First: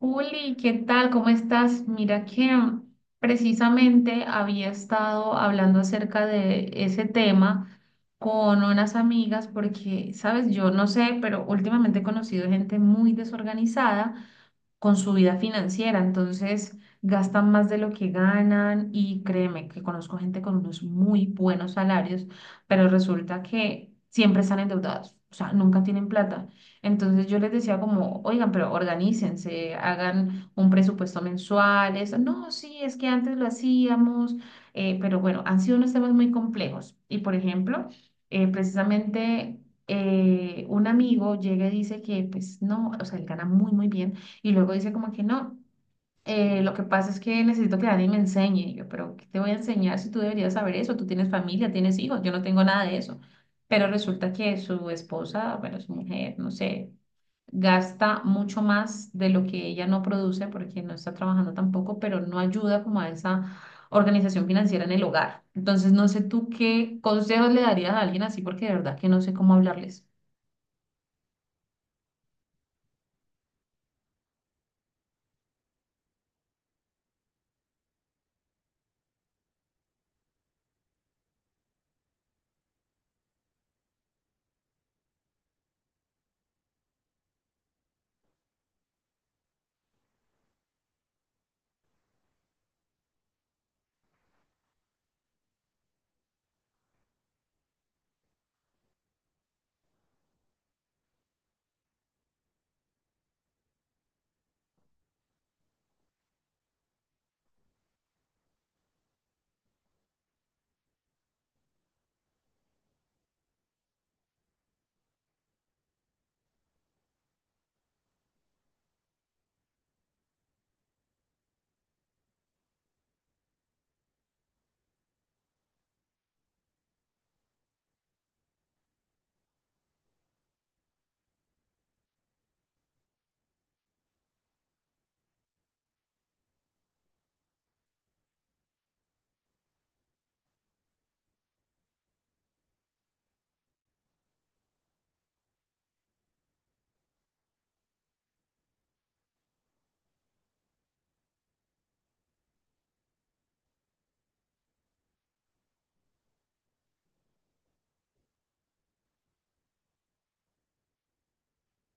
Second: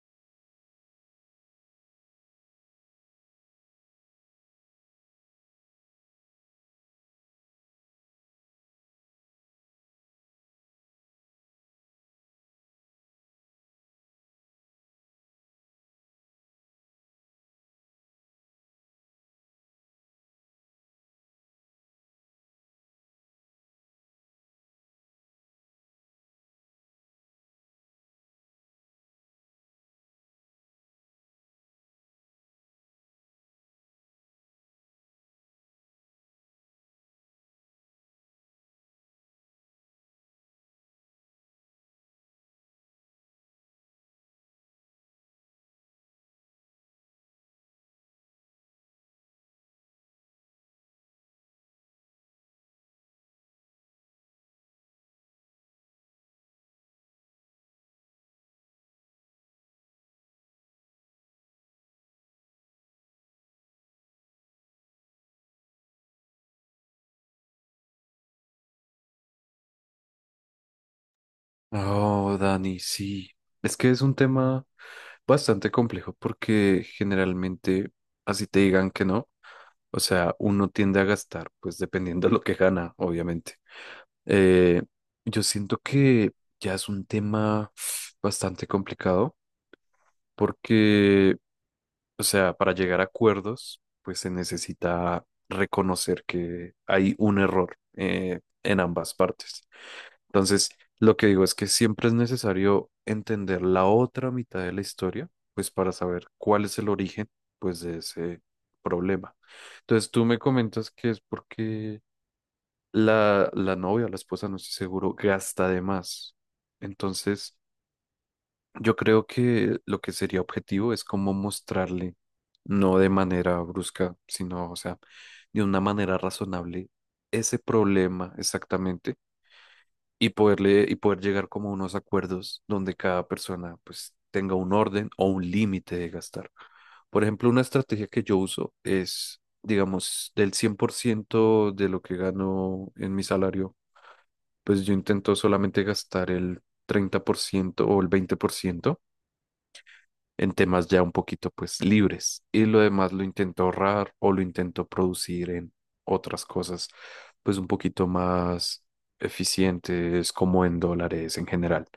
Juli, ¿qué tal? ¿Cómo estás? Mira que precisamente había estado hablando acerca de ese tema con unas amigas porque, sabes, yo no sé, pero últimamente he conocido gente muy desorganizada con su vida financiera, entonces gastan más de lo que ganan y créeme que conozco gente con unos muy buenos salarios, pero resulta que siempre están endeudados, o sea, nunca tienen plata. Entonces yo les decía como, oigan, pero organícense, hagan un presupuesto mensual, eso, no, sí, es que antes lo hacíamos, pero bueno, han sido unos temas muy complejos. Y por ejemplo, eh, precisamente... un amigo llega y dice que pues no, o sea, él gana muy, muy bien y luego dice como que no, lo que pasa es que necesito que alguien me enseñe. Y yo, pero ¿qué te voy a enseñar si tú deberías saber eso? Tú tienes familia, tienes hijos, yo no tengo nada de eso. Pero resulta que su esposa, bueno, su mujer, no sé, gasta mucho más de lo que ella no produce porque no está trabajando tampoco, pero no ayuda como a esa organización financiera en el hogar. Entonces, no sé tú qué consejos le darías a alguien así porque de verdad que no sé cómo hablarles. Oh, Dani, sí. Es que es un tema bastante complejo porque generalmente, así te digan que no, o sea, uno tiende a gastar, pues dependiendo de lo que gana, obviamente. Eh, yo siento que ya es un tema bastante complicado porque, o sea, para llegar a acuerdos, pues se necesita reconocer que hay un error en ambas partes. Entonces, lo que digo es que siempre es necesario entender la otra mitad de la historia, pues para saber cuál es el origen, pues de ese problema. Entonces, tú me comentas que es porque la novia, la esposa, no estoy seguro, gasta de más. Entonces, yo creo que lo que sería objetivo es como mostrarle, no de manera brusca, sino, o sea, de una manera razonable, ese problema exactamente y poder llegar como a unos acuerdos donde cada persona pues tenga un orden o un límite de gastar. Por ejemplo, una estrategia que yo uso es, digamos, del 100% de lo que gano en mi salario, pues yo intento solamente gastar el 30% o el 20% en temas ya un poquito pues libres, y lo demás lo intento ahorrar o lo intento producir en otras cosas pues un poquito más eficientes como en dólares en general.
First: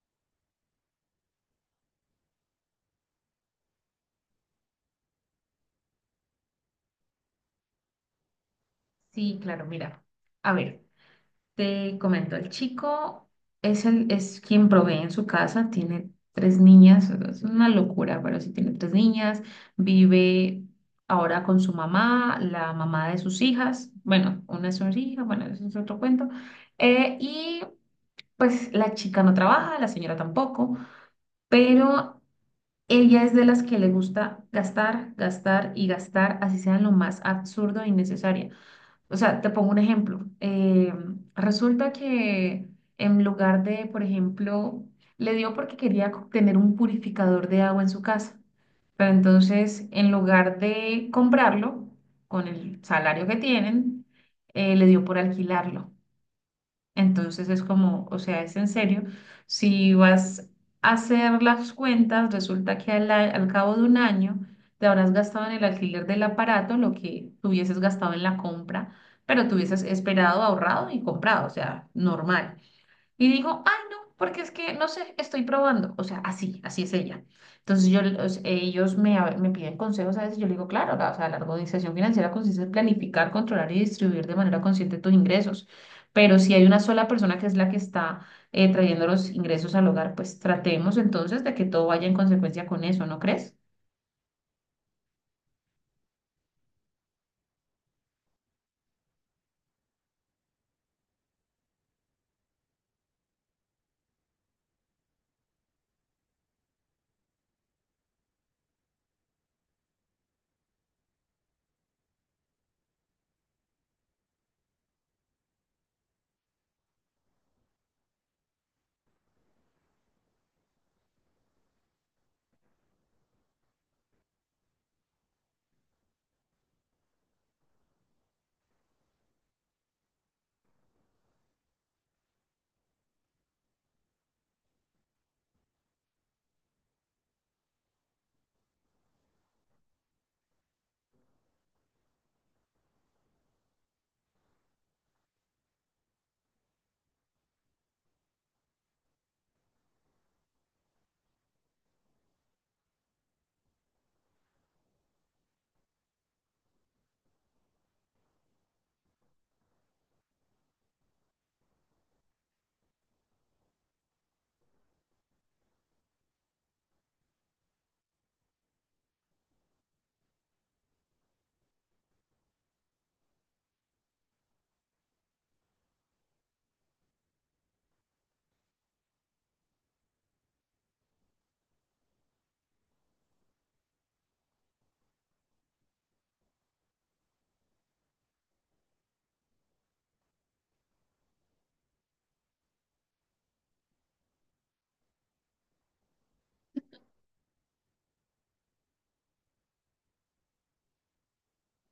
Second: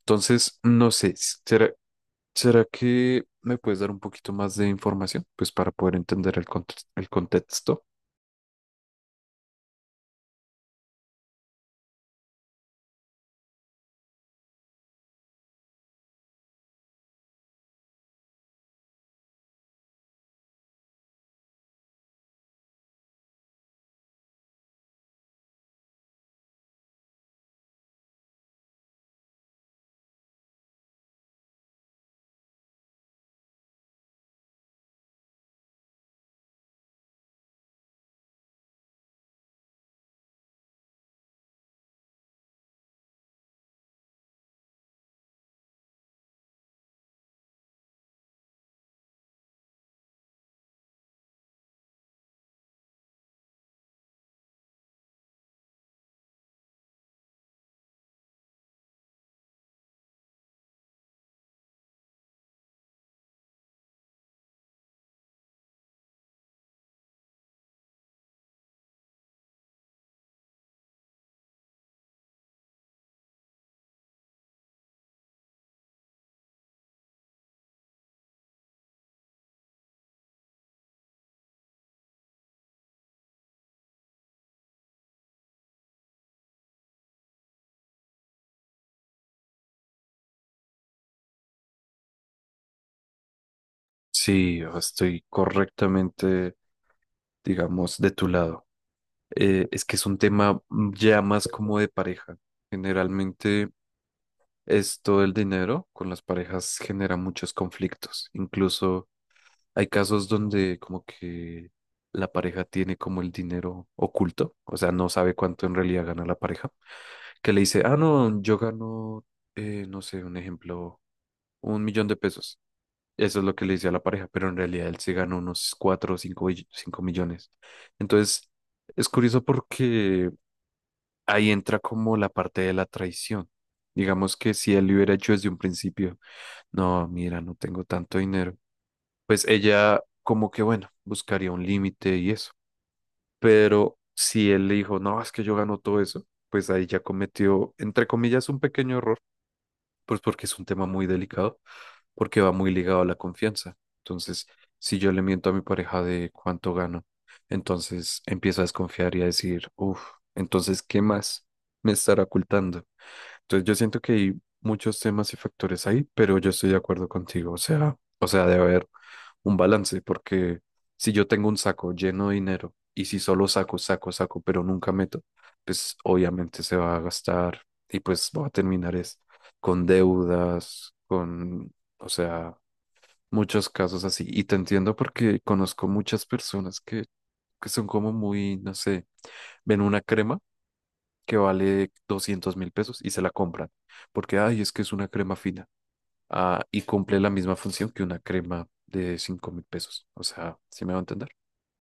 Entonces, no sé, ¿será que me puedes dar un poquito más de información pues para poder entender el contexto? Sí, claro, mira, a ver. Te comento, el chico es quien provee en su casa, tiene tres niñas, es una locura, pero sí tiene tres niñas, vive ahora con su mamá, la mamá de sus hijas, bueno, una es su hija, bueno, eso es otro cuento, y pues la chica no trabaja, la señora tampoco, pero ella es de las que le gusta gastar, gastar y gastar, así sea en lo más absurdo e innecesario. O sea, te pongo un ejemplo. Resulta que en lugar de, por ejemplo, le dio porque quería tener un purificador de agua en su casa, pero entonces en lugar de comprarlo con el salario que tienen, le dio por alquilarlo. Entonces es como, o sea, es en serio, si vas a hacer las cuentas, resulta que al cabo de un año te habrás gastado en el alquiler del aparato lo que tuvieses gastado en la compra, pero tuvieses esperado, ahorrado y comprado, o sea, normal. Y dijo, ay, no, porque es que, no sé, estoy probando. O sea, así, así es ella. Entonces yo, o sea, ellos me piden consejos a veces, yo le digo, claro, la, o sea, la organización financiera consiste en planificar, controlar y distribuir de manera consciente tus ingresos. Pero si hay una sola persona que es la que está trayendo los ingresos al hogar, pues tratemos entonces de que todo vaya en consecuencia con eso, ¿no crees? Sí, estoy correctamente, digamos, de tu lado. Es que es un tema ya más como de pareja. Generalmente, esto del dinero con las parejas genera muchos conflictos. Incluso hay casos donde como que la pareja tiene como el dinero oculto, o sea, no sabe cuánto en realidad gana la pareja, que le dice, ah, no, yo gano, no sé, un ejemplo, 1 millón de pesos. Eso es lo que le dice a la pareja, pero en realidad él se gana unos cuatro o cinco, 5 millones. Entonces, es curioso porque ahí entra como la parte de la traición. Digamos que si él lo hubiera hecho desde un principio, no, mira, no tengo tanto dinero. Pues ella como que, bueno, buscaría un límite y eso. Pero si él le dijo, no, es que yo gano todo eso, pues ahí ya cometió, entre comillas, un pequeño error, pues porque es un tema muy delicado, porque va muy ligado a la confianza. Entonces, si yo le miento a mi pareja de cuánto gano, entonces empiezo a desconfiar y a decir, uff, entonces, ¿qué más me estará ocultando? Entonces yo siento que hay muchos temas y factores ahí, pero yo estoy de acuerdo contigo. O sea, debe haber un balance, porque si yo tengo un saco lleno de dinero y si solo saco, saco, saco, pero nunca meto, pues obviamente se va a gastar y pues va a terminar es con deudas, con, o sea, muchos casos así. Y te entiendo porque conozco muchas personas que, son como muy, no sé, ven una crema que vale 200.000 pesos y se la compran. Porque, ay, es que es una crema fina. Ah, y cumple la misma función que una crema de 5.000 pesos. O sea, ¿sí me va a entender?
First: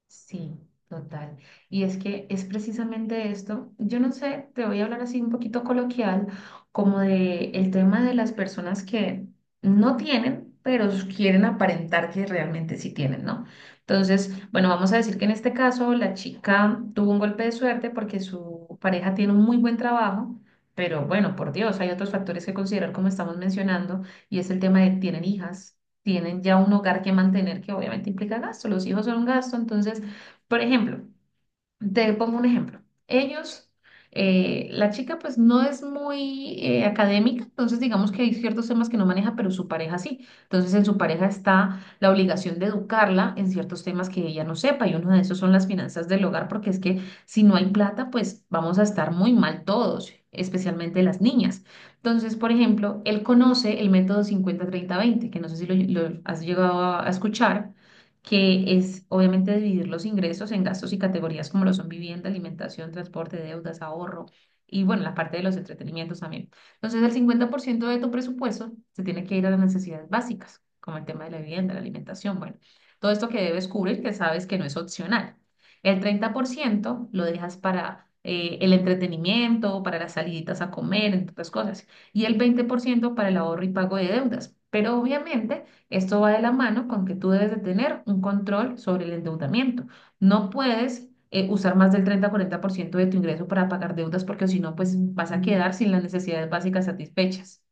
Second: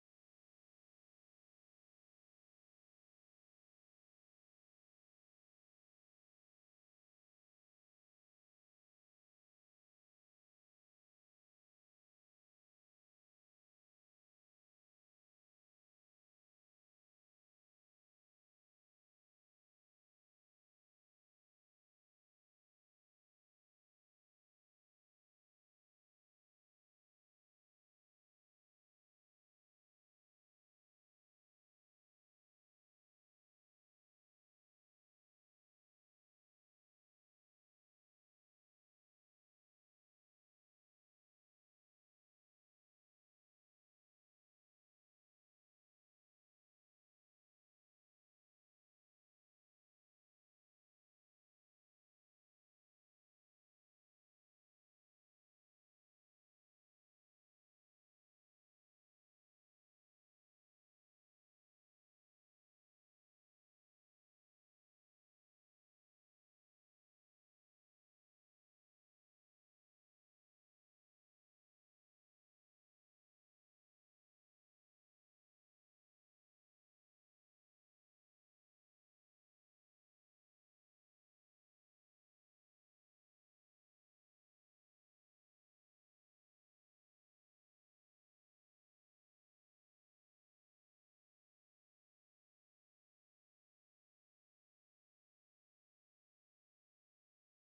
Sí, total. Y es que es precisamente esto. Yo no sé, te voy a hablar así un poquito coloquial, como de el tema de las personas que no tienen, pero quieren aparentar que realmente sí tienen, ¿no? Entonces, bueno, vamos a decir que en este caso la chica tuvo un golpe de suerte porque su pareja tiene un muy buen trabajo, pero bueno, por Dios, hay otros factores que considerar como estamos mencionando, y es el tema de tienen hijas, tienen ya un hogar que mantener, que obviamente implica gasto. Los hijos son un gasto. Entonces, por ejemplo, te pongo un ejemplo. Ellos, la chica pues no es muy académica, entonces digamos que hay ciertos temas que no maneja, pero su pareja sí. Entonces en su pareja está la obligación de educarla en ciertos temas que ella no sepa y uno de esos son las finanzas del hogar, porque es que si no hay plata, pues vamos a estar muy mal todos, especialmente las niñas. Entonces, por ejemplo, él conoce el método 50-30-20, que no sé si lo has llegado a escuchar, que es obviamente dividir los ingresos en gastos y categorías como lo son vivienda, alimentación, transporte, deudas, ahorro y bueno, la parte de los entretenimientos también. Entonces, el 50% de tu presupuesto se tiene que ir a las necesidades básicas, como el tema de la vivienda, la alimentación, bueno, todo esto que debes cubrir, que sabes que no es opcional. El 30% lo dejas para el entretenimiento, para las saliditas a comer, entre otras cosas, y el 20% para el ahorro y pago de deudas. Pero obviamente esto va de la mano con que tú debes de tener un control sobre el endeudamiento. No puedes usar más del 30-40% de tu ingreso para pagar deudas porque si no, pues vas a quedar sin las necesidades básicas satisfechas.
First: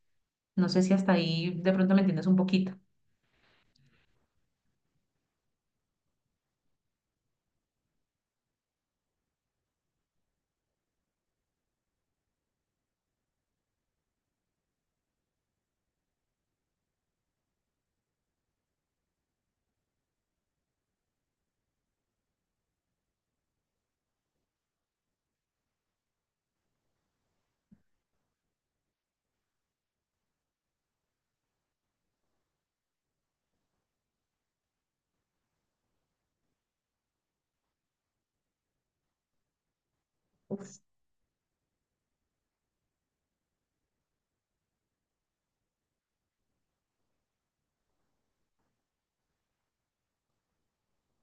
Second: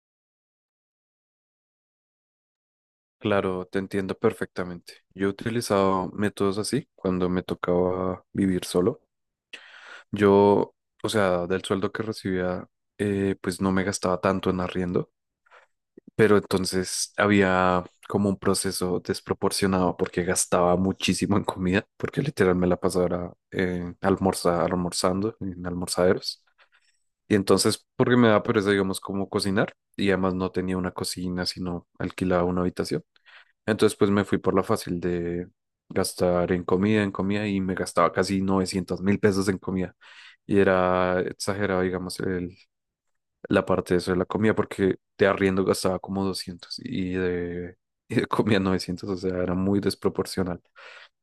No sé si hasta ahí de pronto me entiendes un poquito. Claro, te entiendo perfectamente. Yo he utilizado métodos así cuando me tocaba vivir solo. Yo, o sea, del sueldo que recibía, pues no me gastaba tanto en arriendo. Pero entonces había como un proceso desproporcionado porque gastaba muchísimo en comida, porque literal me la pasaba era, almorzando en almorzaderos. Y entonces, porque me daba pereza, digamos, como cocinar, y además no tenía una cocina, sino alquilaba una habitación. Entonces, pues me fui por la fácil de gastar en comida, y me gastaba casi 900.000 pesos en comida. Y era exagerado, digamos, la parte de eso de la comida, porque de arriendo gastaba como 200 y y de comida 900. O sea, era muy desproporcional.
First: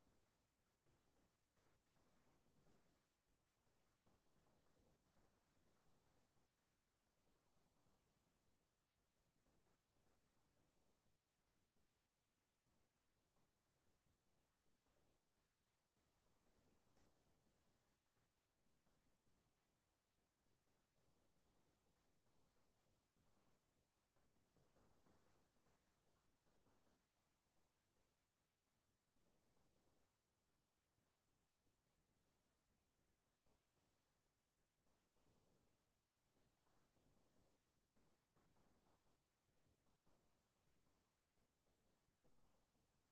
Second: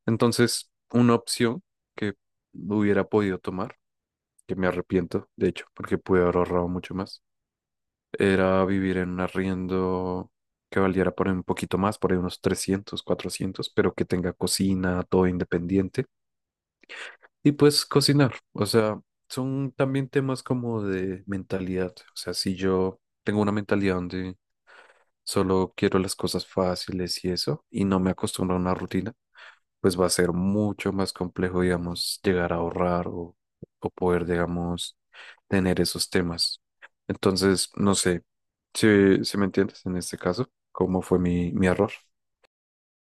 Entonces, una opción que hubiera podido tomar, que me arrepiento, de hecho, porque pude haber ahorrado mucho más, era vivir en un arriendo que valiera por ahí un poquito más, por ahí unos trescientos, cuatrocientos, pero que tenga cocina, todo independiente, y pues cocinar, o sea... Son también temas como de mentalidad. O sea, si yo tengo una mentalidad donde solo quiero las cosas fáciles y eso, y no me acostumbro a una rutina, pues va a ser mucho más complejo, digamos, llegar a ahorrar o, poder, digamos, tener esos temas. Entonces, no sé, si me entiendes en este caso, ¿cómo fue mi error?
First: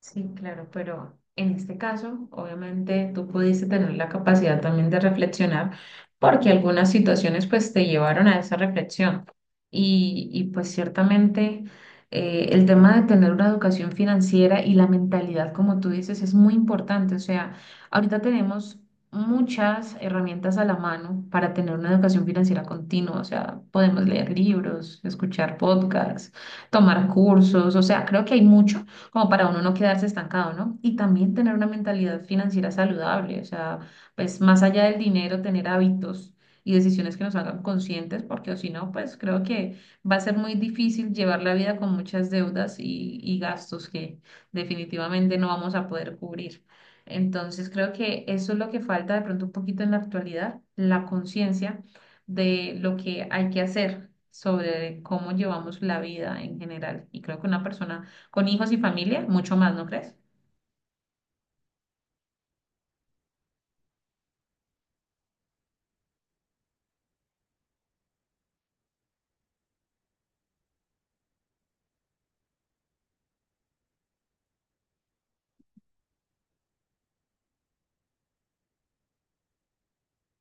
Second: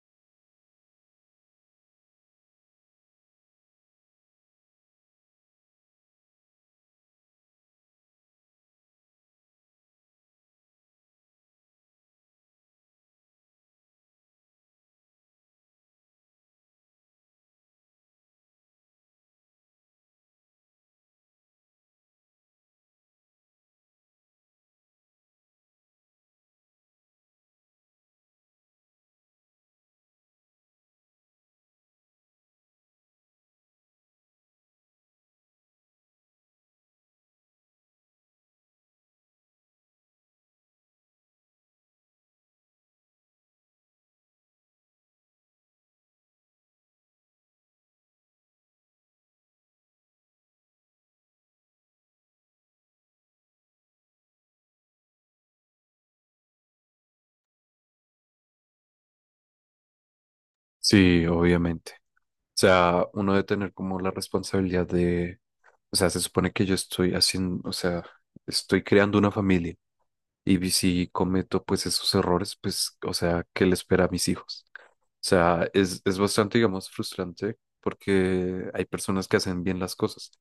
Sí, claro, pero en este caso, obviamente, tú pudiste tener la capacidad también de reflexionar, porque algunas situaciones pues te llevaron a esa reflexión. Pues ciertamente el tema de tener una educación financiera y la mentalidad, como tú dices, es muy importante. O sea, ahorita tenemos muchas herramientas a la mano para tener una educación financiera continua. O sea, podemos leer libros, escuchar podcasts, tomar cursos. O sea, creo que hay mucho como para uno no quedarse estancado, ¿no? Y también tener una mentalidad financiera saludable, o sea, pues más allá del dinero, tener hábitos y decisiones que nos hagan conscientes, porque o si no, pues creo que va a ser muy difícil llevar la vida con muchas deudas y gastos que definitivamente no vamos a poder cubrir. Entonces creo que eso es lo que falta de pronto un poquito en la actualidad, la conciencia de lo que hay que hacer sobre cómo llevamos la vida en general. Y creo que una persona con hijos y familia, mucho más, ¿no crees? Sí, obviamente. O sea, uno debe tener como la responsabilidad de, o sea, se supone que yo estoy haciendo, o sea, estoy creando una familia. Y si cometo pues esos errores, pues, o sea, ¿qué le espera a mis hijos? O sea, es bastante, digamos, frustrante porque hay personas que hacen bien las cosas,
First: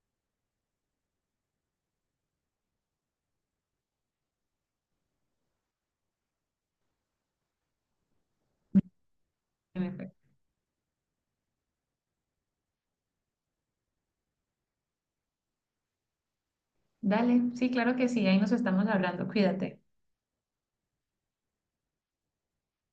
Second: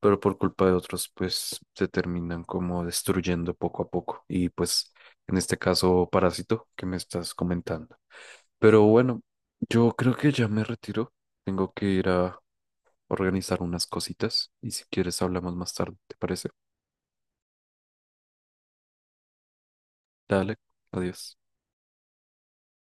pero por culpa de otros, pues se terminan como destruyendo poco a poco. Y pues, en este caso, Parásito, que me estás comentando. Pero bueno, En yo efecto. creo que ya me retiro. Tengo que ir a organizar unas cositas y si quieres hablamos más tarde, ¿te parece? Dale, sí, claro que sí, ahí nos estamos hablando, cuídate. Dale, adiós.